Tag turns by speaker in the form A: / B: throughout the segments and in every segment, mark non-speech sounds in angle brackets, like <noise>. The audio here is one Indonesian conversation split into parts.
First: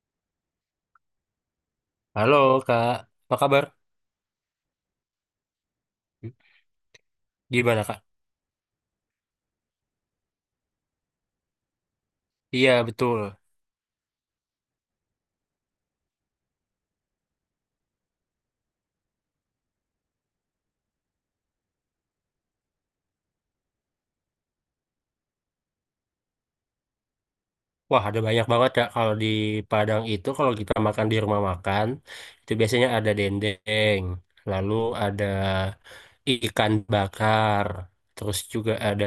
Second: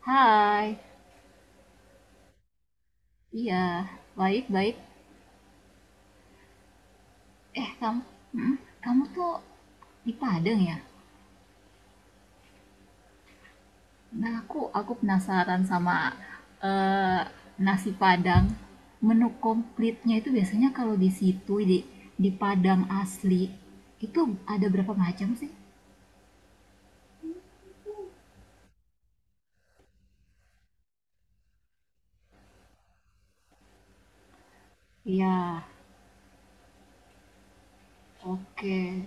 A: Hai.
B: Halo Kak, apa kabar?
A: Iya, baik-baik. Eh,
B: Gimana
A: kamu,
B: Kak?
A: mm, kamu tuh di Padang ya?
B: Iya betul.
A: Nah, aku penasaran sama eh, nasi Padang. Menu komplitnya itu biasanya kalau di situ di Padang asli itu ada berapa macam sih?
B: Wah ada banyak banget Kak, kalau di Padang itu kalau kita makan di rumah makan itu biasanya ada dendeng, lalu ada
A: Iya,
B: ikan bakar, terus juga
A: oke.
B: ada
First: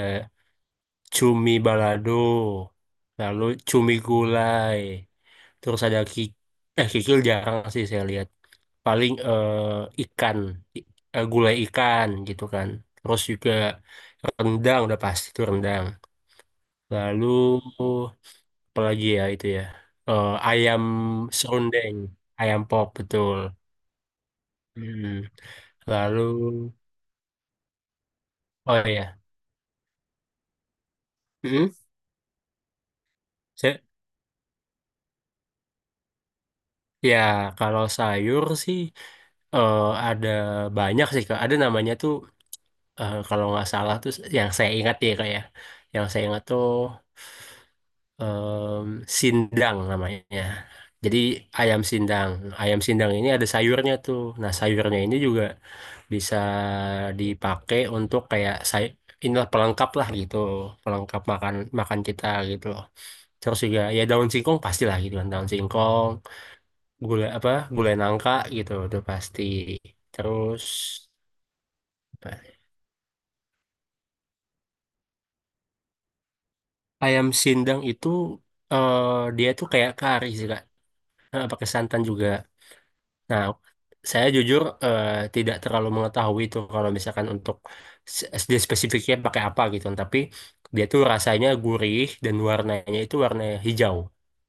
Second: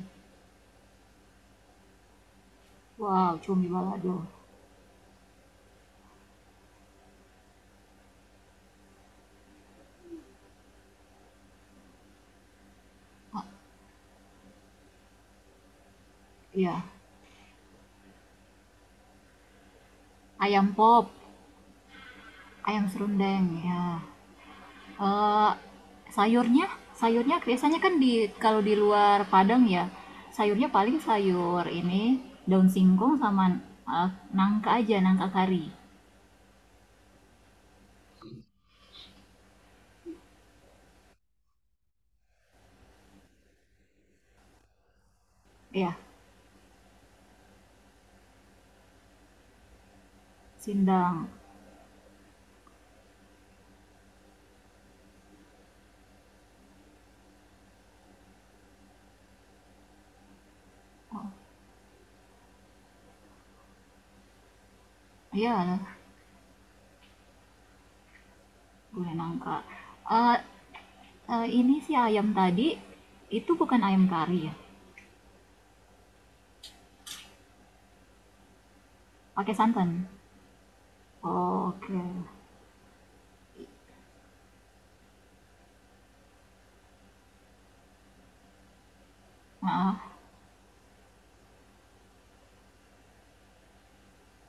B: cumi balado,
A: Wow,
B: lalu
A: cumi
B: cumi
A: balado.
B: gulai, terus ada kikil, jarang sih saya lihat. Paling ikan, i- gulai ikan gitu kan. Terus juga rendang udah pasti itu rendang.
A: Iya,
B: Lalu apalagi ya itu ya. Eh,
A: ayam
B: ayam
A: pop,
B: serundeng, ayam
A: ayam
B: pop betul.
A: serundeng, ya.
B: Hmm.
A: Eee,
B: Lalu
A: sayurnya sayurnya biasanya kan di kalau di
B: oh
A: luar
B: ya.
A: Padang ya, sayurnya paling sayur
B: Hmm.
A: ini, daun singkong sama,
B: Saya,
A: eee, nangka aja, nangka kari.
B: ya kalau sayur sih, eh, ada banyak sih Kak. Ada namanya tuh, kalau nggak salah tuh, yang saya ingat ya Kak ya.
A: Ya,
B: Yang saya ingat tuh, sindang namanya. Jadi
A: sindang.
B: ayam sindang. Ayam sindang ini ada sayurnya tuh. Nah, sayurnya ini juga bisa dipakai untuk, kayak saya, inilah pelengkap lah gitu, pelengkap makan makan kita gitu loh. Terus juga ya, daun singkong pastilah gitu kan, daun
A: Ya,
B: singkong, gula apa, gulai nangka gitu udah
A: gulai
B: pasti.
A: nangka. Eee
B: Terus
A: eee, ini si ayam
B: apa, ya,
A: tadi, itu bukan ayam kari ya?
B: ayam sindang itu, eh, dia
A: Pakai
B: tuh
A: santan?
B: kayak kari sih Kak. Pakai
A: Oh, oke,
B: santan juga. Nah, saya jujur tidak terlalu mengetahui itu, kalau misalkan untuk SD spesifiknya pakai apa gitu.
A: nah.
B: Tapi dia tuh rasanya gurih dan warnanya itu warna hijau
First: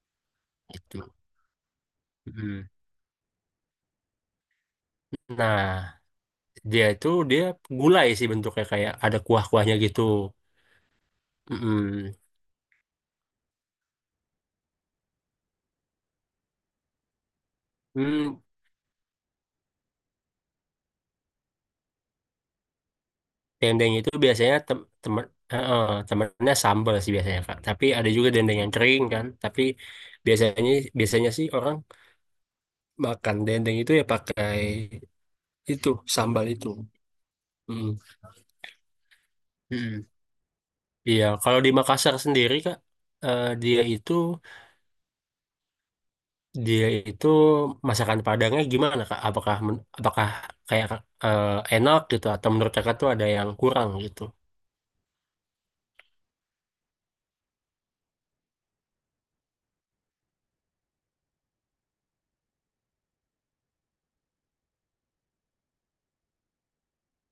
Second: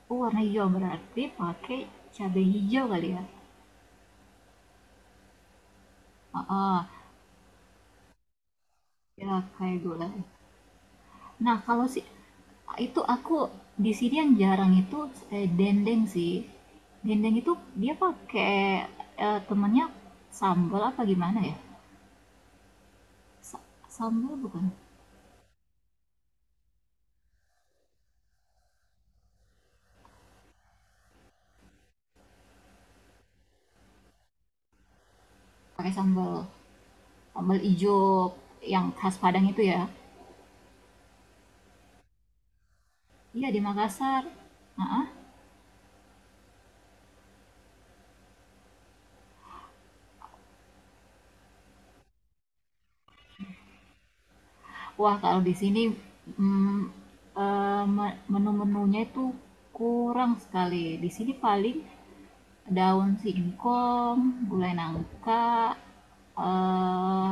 A: Oh, warna hijau,
B: gitu.
A: berarti pakai cabai
B: Mm.
A: hijau kali ya?
B: Nah,
A: Ah, ah.
B: dia itu dia gulai sih bentuknya, kayak ada
A: Ya,
B: kuah-kuahnya
A: kayak
B: gitu.
A: gulai. Nah, kalau si
B: Mm-mm.
A: itu aku di sini yang jarang itu dendeng sih. Dendeng itu dia
B: Hmm,
A: pakai temennya sambal apa gimana ya?
B: dendeng itu
A: Sambal
B: biasanya
A: bukan?
B: eh, eh, temennya sambal sih biasanya Kak. Tapi ada juga dendeng yang kering kan. Tapi biasanya biasanya sih orang makan dendeng itu ya pakai itu
A: Pakai sambal,
B: sambal itu.
A: sambal ijo
B: Mm.
A: yang khas Padang itu ya.
B: mm Iya, kalau di Makassar sendiri Kak, eh,
A: Iya, di
B: dia itu
A: Makassar. Ah, ah.
B: dia itu masakan Padangnya gimana Kak? Apakah apakah kayak eh, enak gitu, atau menurut Kakak tuh ada yang kurang gitu?
A: Wah, kalau di sini mm, menu-menunya itu kurang sekali. Di sini paling daun singkong, gulai nangka, eh,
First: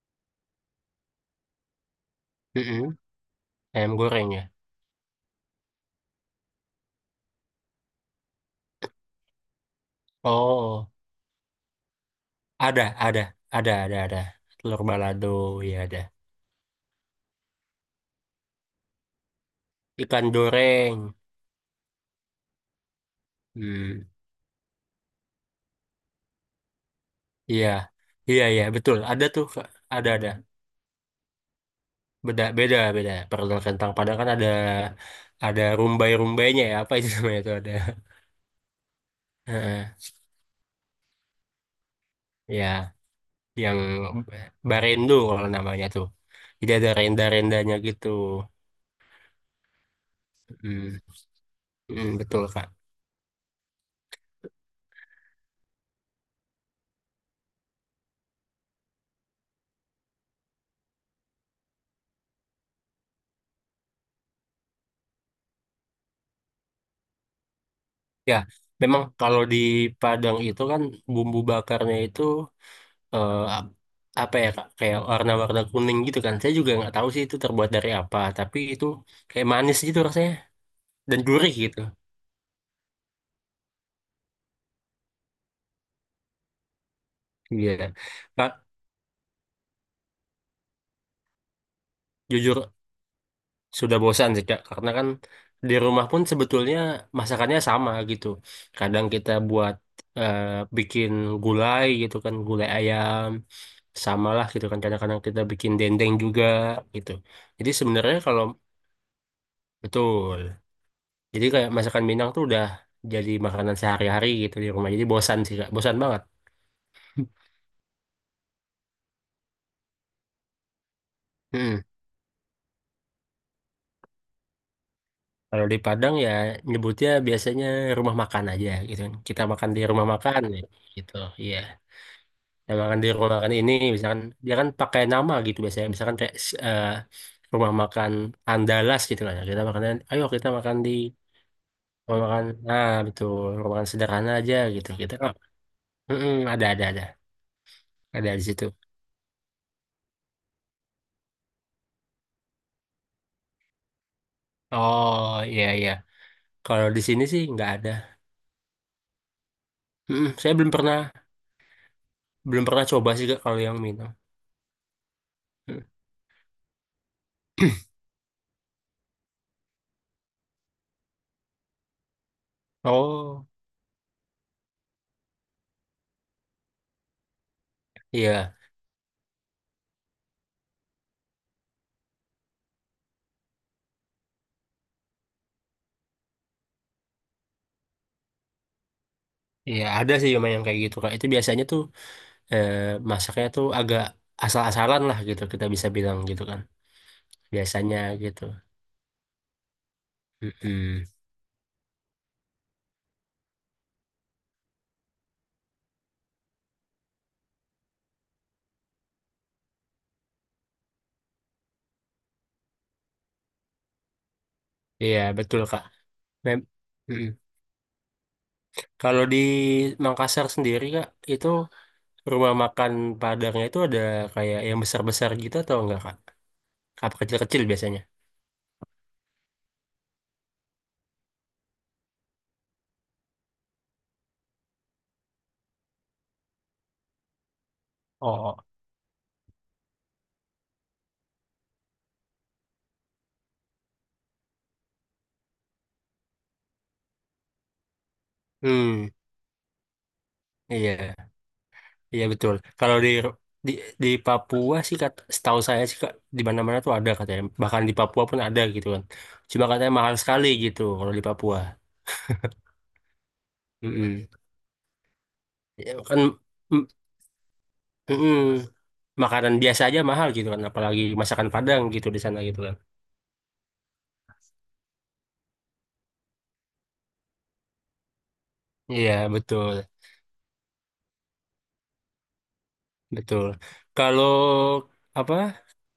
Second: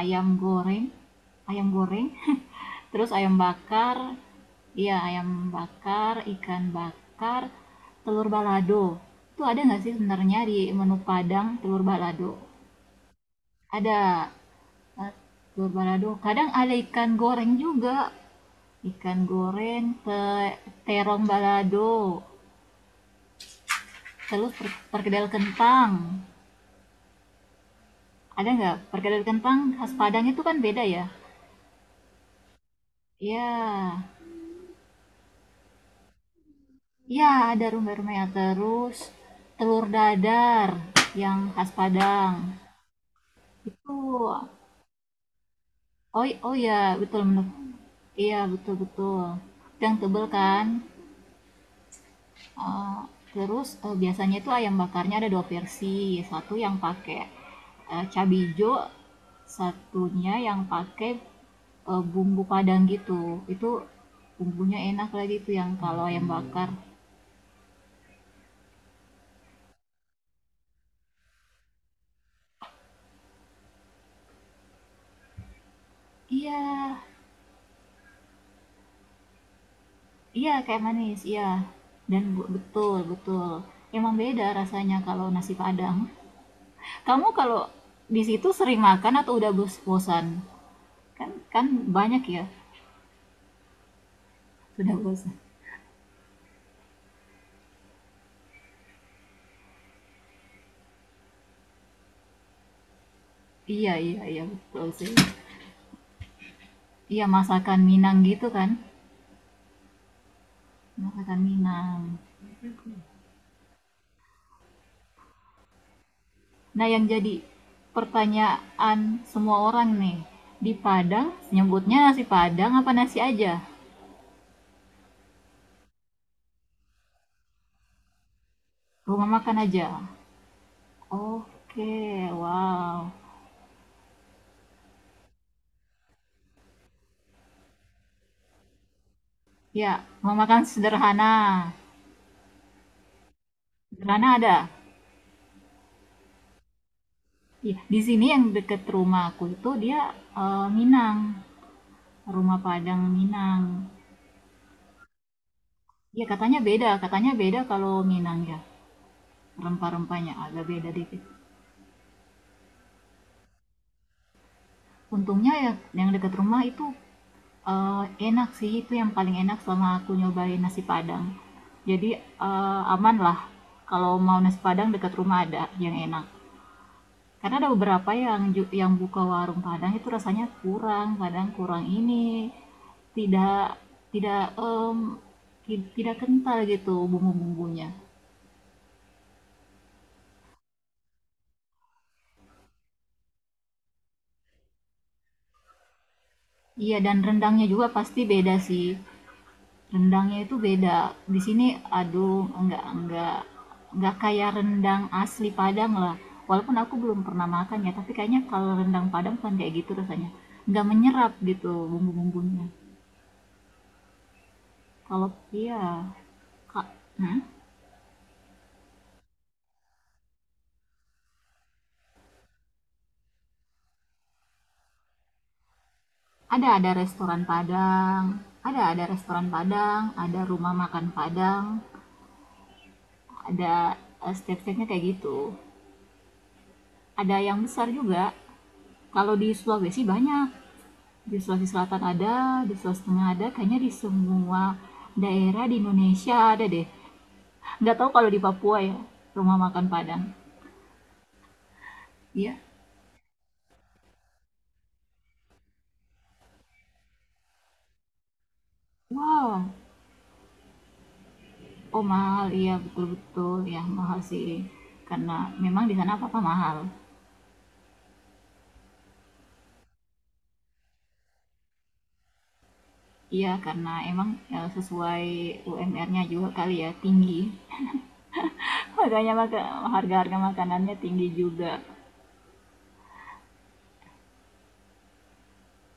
A: ayam goreng, ayam goreng, <laughs>
B: Mm-mm.
A: terus ayam
B: Ayam
A: bakar,
B: goreng ya?
A: iya ayam bakar, ikan bakar, telur balado. Itu ada nggak sih sebenarnya di
B: Oh,
A: menu Padang telur balado?
B: ada, ada, ada, ada.
A: Ada
B: Telur
A: eh,
B: balado,
A: telur
B: ya ada.
A: balado. Kadang ada ikan goreng juga. Ikan goreng,
B: Ikan
A: te-
B: goreng.
A: terong balado,
B: Hmm.
A: telur perkedel kentang.
B: Iya, iya,
A: Ada
B: iya,
A: nggak?
B: betul.
A: Perkedel
B: Ada tuh,
A: kentang
B: Kak.
A: khas
B: Ada,
A: Padang
B: ada.
A: itu kan beda ya?
B: Beda, beda, beda. Perkedel kentang
A: Ya,
B: Padang kan ada rumbai-rumbainya ya. Apa itu <laughs>
A: ya,
B: namanya itu
A: ada
B: ada.
A: rumah-rumahnya terus telur
B: Heeh,
A: dadar yang khas Padang
B: ya, yang
A: itu.
B: barendo kalau namanya tuh.
A: Oh, oh
B: Jadi
A: ya,
B: ada
A: betul bener.
B: renda-rendanya gitu.
A: Iya, betul betul, yang tebel kan.
B: Hmm, hmm, betul Kak.
A: Eee, terus, biasanya itu ayam bakarnya ada 2 versi, satu yang pakai, cabe ijo, satunya yang pakai, bumbu padang gitu. Itu bumbunya enak lagi tuh yang kalau ayam bakar. Mhm.
B: Ya, memang kalau di Padang itu kan bumbu bakarnya itu, eh, ap- apa ya Kak? Kayak warna-warna kuning gitu kan. Saya
A: Iya
B: juga nggak tahu sih itu terbuat dari apa, tapi itu kayak manis gitu rasanya
A: iya kayak manis,
B: dan
A: iya.
B: gurih gitu.
A: Dan betul betul, emang beda rasanya kalau nasi padang. Kamu kalau
B: Iya.
A: di situ
B: Kak,
A: sering makan atau udah bosan? Kan kan banyak ya,
B: jujur sudah bosan sih Kak, karena
A: sudah
B: kan
A: bosan.
B: di rumah pun sebetulnya masakannya sama gitu, kadang kita eh, bikin gulai gitu kan, gulai ayam,
A: Iya iya
B: sama
A: iya,
B: lah gitu kan,
A: betul sih.
B: kadang-kadang kita bikin dendeng juga gitu,
A: Iya,
B: jadi
A: masakan
B: sebenarnya
A: Minang
B: kalau,
A: gitu kan?
B: betul,
A: Masakan
B: jadi kayak
A: Minang.
B: masakan Minang tuh udah jadi makanan sehari-hari gitu di rumah, jadi bosan sih Kak, bosan banget.
A: Nah, yang jadi pertanyaan semua orang nih, di Padang
B: mm
A: nyebutnya nasi Padang apa nasi aja?
B: Kalau di Padang ya, nyebutnya biasanya rumah makan aja gitu kan.
A: Rumah
B: Kita
A: makan
B: makan di
A: aja.
B: rumah makan ya, gitu. Iya.
A: Oke,
B: Dagangan di
A: wow.
B: rumah makan ini, misalkan dia kan pakai nama gitu biasanya. Misalkan kayak eh, rumah makan Andalas gitu kan, ya. Kita makannya,
A: Ya,
B: "Ayo
A: rumah
B: kita
A: makan
B: makan di
A: sederhana.
B: rumah makan," nah betul, rumah makan sederhana
A: Sederhana
B: aja
A: ada.
B: gitu. Kita kan, "Mm-mm,
A: Iya, di sini
B: ada di
A: yang
B: situ."
A: deket rumah aku itu dia Minang, rumah Padang Minang.
B: Oh iya iya.
A: Iya,
B: Kalau di sini
A: katanya
B: sih
A: beda
B: nggak ada.
A: kalau Minang ya.
B: Mm-mm,
A: Rempah-rempahnya
B: saya
A: agak
B: belum
A: beda
B: pernah
A: dikit.
B: belum pernah coba sih Kak, kalau yang minum.
A: Untungnya ya
B: Mm.
A: yang dekat rumah itu,
B: <clears throat>
A: eee, enak sih, itu yang paling enak selama aku nyobain nasi Padang. Jadi, aman lah
B: Oh
A: kalau mau nasi Padang dekat rumah ada yang enak. Karena ada beberapa yang
B: iya
A: yang buka warung Padang itu rasanya kurang, kadang kurang ini, tidak tidak, mmm, ti tidak kental gitu bumbu-bumbunya.
B: iya, ada sih memang yang kayak gitu Kak. Itu biasanya tuh, eh, masaknya tuh agak asal-asalan lah gitu, kita bisa bilang gitu kan.
A: Iya dan rendangnya juga
B: Biasanya
A: pasti
B: gitu.
A: beda sih. Rendangnya itu beda.
B: Mm-mm.
A: Di sini aduh enggak enggak kayak rendang asli Padang lah. Walaupun aku belum pernah makan ya, tapi kayaknya kalau rendang Padang kan kayak gitu rasanya. Enggak menyerap gitu bumbu-bumbunya.
B: Iya,
A: Kalau
B: betul,
A: iya,
B: Kak. Mem
A: Kak, hmm?
B: Mm-mm. Kalau di Makassar sendiri, Kak, itu rumah makan Padangnya itu ada kayak yang besar-besar gitu atau enggak, Kak?
A: Ada
B: Apa
A: restoran
B: kecil-kecil biasanya?
A: Padang, ada restoran Padang, ada rumah makan Padang, ada step-stepnya kayak gitu. Ada yang besar juga.
B: Oh,
A: Kalau di Sulawesi banyak. Di Sulawesi Selatan ada, di Sulawesi Tengah ada, kayaknya di semua daerah di Indonesia ada deh. Nggak tahu kalau di Papua ya,
B: hmm,
A: rumah makan Padang.
B: iya, iya betul.
A: Iya.
B: Kalau di di di Papua sih, kata, setahu saya sih Kak, di mana-mana tuh ada katanya. Bahkan di Papua pun ada gitu kan. Cuma
A: Wow,
B: katanya mahal sekali gitu kalau di Papua.
A: oh mahal, iya betul-betul, ya mahal
B: Mm-mm.
A: sih. Karena memang di
B: Ya,
A: sana
B: kan,
A: apa-apa mahal.
B: mm, mm-mm. Makanan biasa aja mahal gitu kan, apalagi masakan Padang gitu di sana gitu kan.
A: Iya, karena emang ya, sesuai UMR-nya juga kali ya, tinggi. <laughs>
B: Iya
A: Makanya maka,
B: betul
A: harga-harga makanannya tinggi juga.
B: betul. Kalau apa,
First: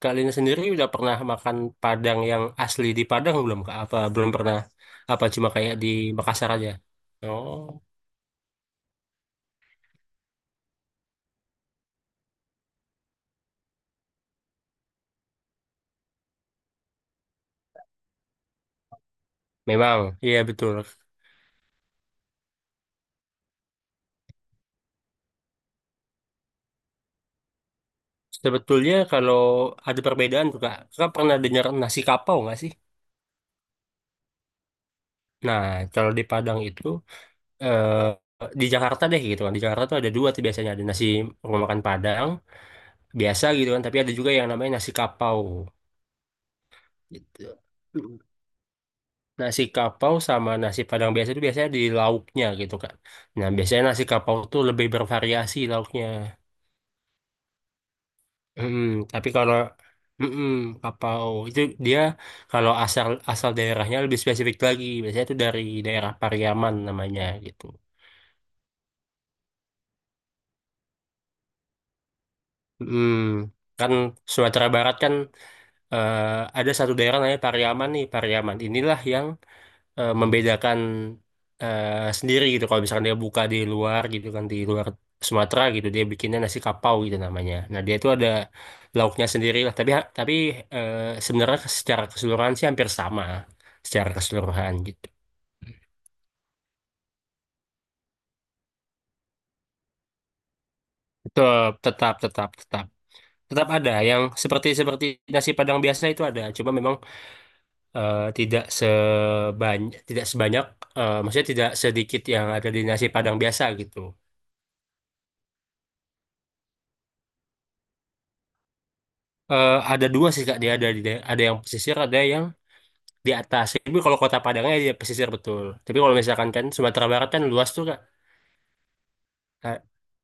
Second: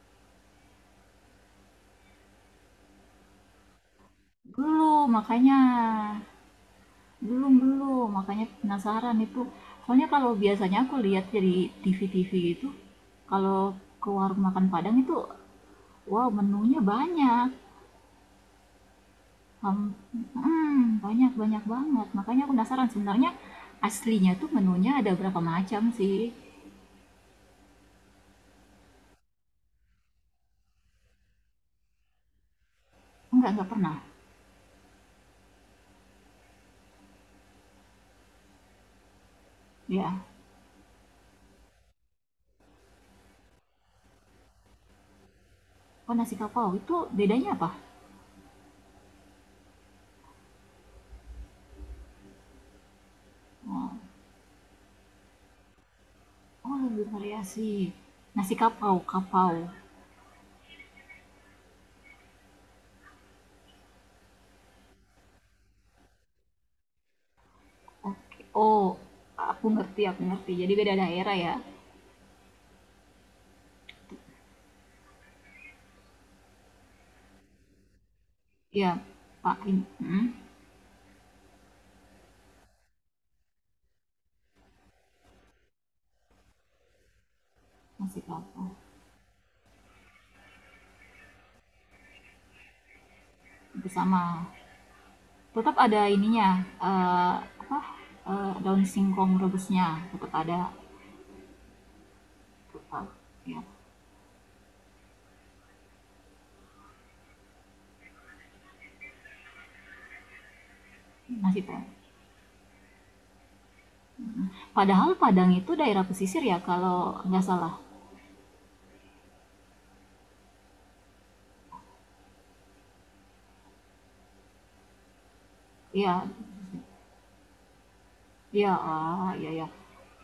B: kalian sendiri udah pernah makan Padang yang asli di Padang belum Kak? Apa belum pernah,
A: Dulu,
B: apa cuma
A: makanya.
B: kayak di Makassar aja?
A: Belum
B: Oh,
A: belum, makanya penasaran itu. Soalnya kalau biasanya aku lihat dari TV-TV gitu, kalau ke warung makan Padang itu, wow menunya banyak. Ham-
B: memang iya betul,
A: banyak banyak banget. Makanya aku penasaran sebenarnya aslinya tuh menunya ada berapa macam sih?
B: sebetulnya kalau ada perbedaan tuh Kak, Kakak pernah dengar nasi kapau nggak sih?
A: Enggak pernah.
B: Nah, kalau di Padang itu, eh, di Jakarta deh gitu kan, di Jakarta tuh ada
A: Ya.
B: dua tuh biasanya, ada nasi rumah makan Padang biasa gitu kan, tapi ada juga yang namanya nasi kapau
A: Oh, nasi kapau itu bedanya
B: gitu.
A: apa?
B: Nasi kapau sama nasi Padang biasa itu biasanya di lauknya gitu kan, nah biasanya
A: Oh,
B: nasi kapau tuh lebih bervariasi lauknya.
A: oh lebih variasi. Nasi
B: Mm-mm.
A: kapau,
B: Tapi
A: kapau.
B: kalau, mm-mm, kapau itu dia, kalau asal asal daerahnya lebih spesifik lagi biasanya itu dari daerah Pariaman namanya gitu.
A: Oke. Oh, aku ngerti, aku ngerti. Jadi beda daerah ya.
B: Mm. Kan Sumatera Barat kan, eh, ada satu daerah namanya Pariaman, nih Pariaman
A: Iya,
B: inilah yang
A: Pak in mhm,
B: membedakan, sendiri gitu, kalau misalkan dia buka di luar gitu kan, di luar Sumatera gitu, dia bikinnya nasi kapau gitu namanya. Nah dia itu
A: nasi
B: ada
A: kelapa
B: lauknya sendiri lah, tapi eh, sebenarnya secara keseluruhan sih hampir sama, secara
A: bersama.
B: keseluruhan gitu.
A: Tetap ada ininya, eee, apa, daun singkong rebusnya, tetap ada,
B: Tetap tetap tetap tetap
A: tetap, iya,
B: tetap ada yang seperti seperti nasi Padang biasa itu ada, cuma memang tidak sebanyak, maksudnya
A: nasi
B: tidak
A: padang
B: sedikit yang ada di nasi Padang biasa gitu.
A: padahal Padang itu daerah pesisir ya kalau nggak salah?
B: Ada dua sih Kak, dia ada di ada yang pesisir, ada yang di atas. Tapi kalau Kota Padangnya dia pesisir betul. Tapi kalau
A: Iya,
B: misalkan kan Sumatera Barat kan luas tuh Kak.
A: iya, ah iya ya.
B: Nah,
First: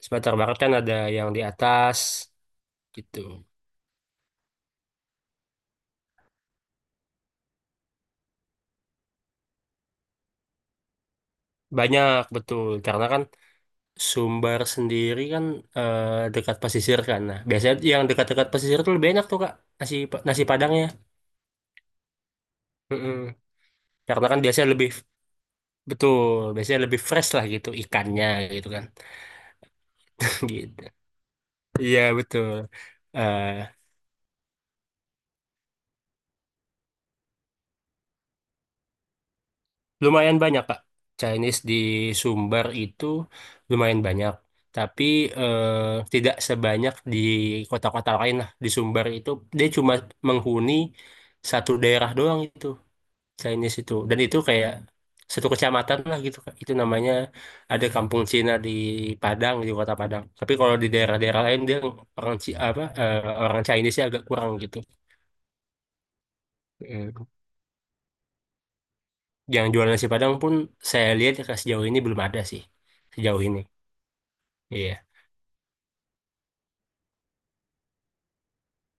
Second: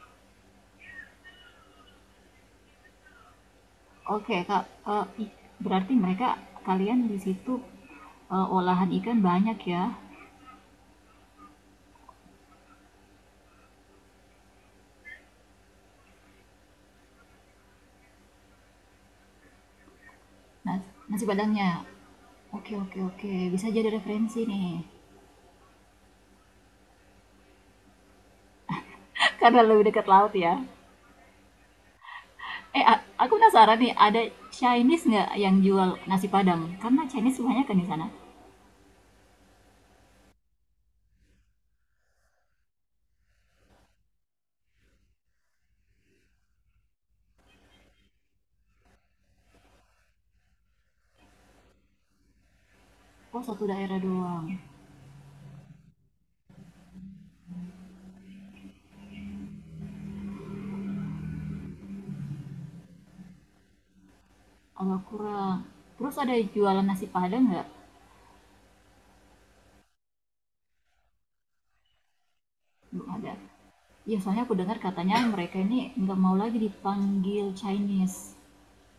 B: Sumatera Barat kan ada yang di atas gitu.
A: Oke, Kak, eee, i berarti mereka kalian di situ, olahan ikan banyak ya?
B: Banyak betul, karena kan Sumbar sendiri kan dekat pesisir kan. Nah, biasanya yang dekat-dekat pesisir tuh lebih enak tuh Kak, nasi nasi
A: Nas
B: Padangnya.
A: nasi Padangnya? Oke oke
B: Mm-mm.
A: oke, bisa jadi
B: Karena kan
A: referensi
B: biasanya
A: nih,
B: lebih, betul, biasanya lebih fresh lah gitu ikannya gitu kan.
A: <laughs> karena lebih dekat laut
B: <laughs>
A: ya.
B: Gitu. Iya betul.
A: Aku penasaran
B: Eh,
A: nih, ada Chinese nggak yang jual nasi Padang? Karena Chinese banyak kan di sana.
B: Lumayan banyak, Kak. Chinese di Sumbar itu lumayan banyak. Tapi tidak sebanyak di kota-kota lain lah. Di Sumbar itu dia cuma menghuni satu daerah doang itu,
A: Oh, satu
B: Chinese itu.
A: daerah
B: Dan itu
A: doang.
B: kayak satu kecamatan lah gitu, Kak. Itu namanya ada Kampung Cina di Padang, di kota Padang. Tapi kalau di daerah-daerah lain, dia orang Ci- apa eh, orang Chinese-nya agak kurang gitu.
A: Agak kurang. Terus ada jualan nasi
B: Eh,
A: Padang nggak?
B: Yang jualan nasi Padang pun, saya lihat ya, sejauh ini belum ada sih.
A: Belum ada.
B: Sejauh ini.
A: Iya, soalnya aku dengar
B: Iya,
A: katanya <coughs> mereka ini nggak mau lagi dipanggil Chinese.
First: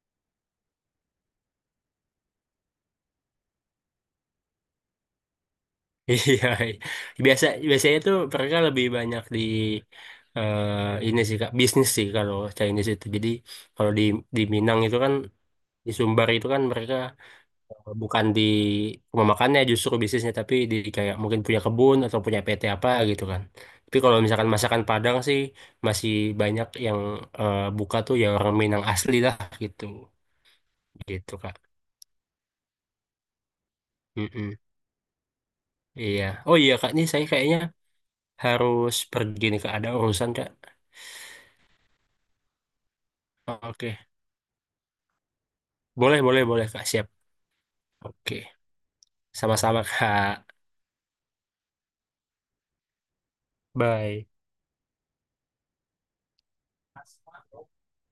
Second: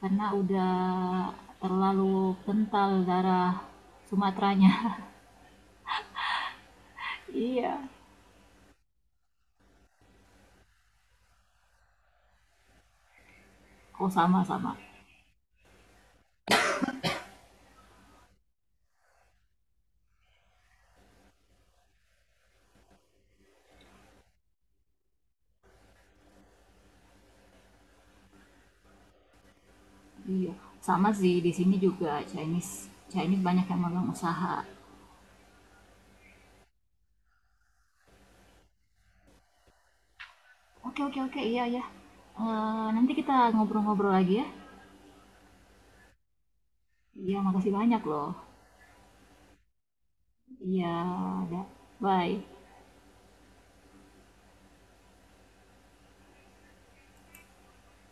A: Karena udah terlalu kental darah Sumateranya. <laughs>
B: <laughs> iya. Biasa
A: Iya.
B: biasanya tuh mereka lebih banyak di ini sih Kak, bisnis sih kalau Chinese itu. Jadi kalau di
A: Oh,
B: di
A: sama-sama.
B: Minang itu kan, di Sumbar itu kan, mereka bukan di rumah makannya justru bisnisnya, tapi di kayak mungkin punya kebun atau punya PT apa gitu kan. Tapi kalau misalkan masakan Padang sih masih banyak yang buka tuh, ya orang Minang asli lah gitu.
A: Iya. Sama
B: Gitu
A: sih, di
B: Kak.
A: sini juga Chinese. Chinese banyak yang megang
B: Mm-mm.
A: usaha.
B: Iya. Oh iya Kak, nih saya kayaknya harus pergi nih Kak. Ada urusan Kak.
A: Oke oke oke iya iya. Eh, nanti kita
B: Oke,
A: ngobrol-ngobrol lagi ya.
B: boleh, boleh, boleh, Kak. Siap.
A: Iya makasih banyak loh.
B: Oke, sama-sama, Kak.
A: Iya, ada. Bye.
B: Bye.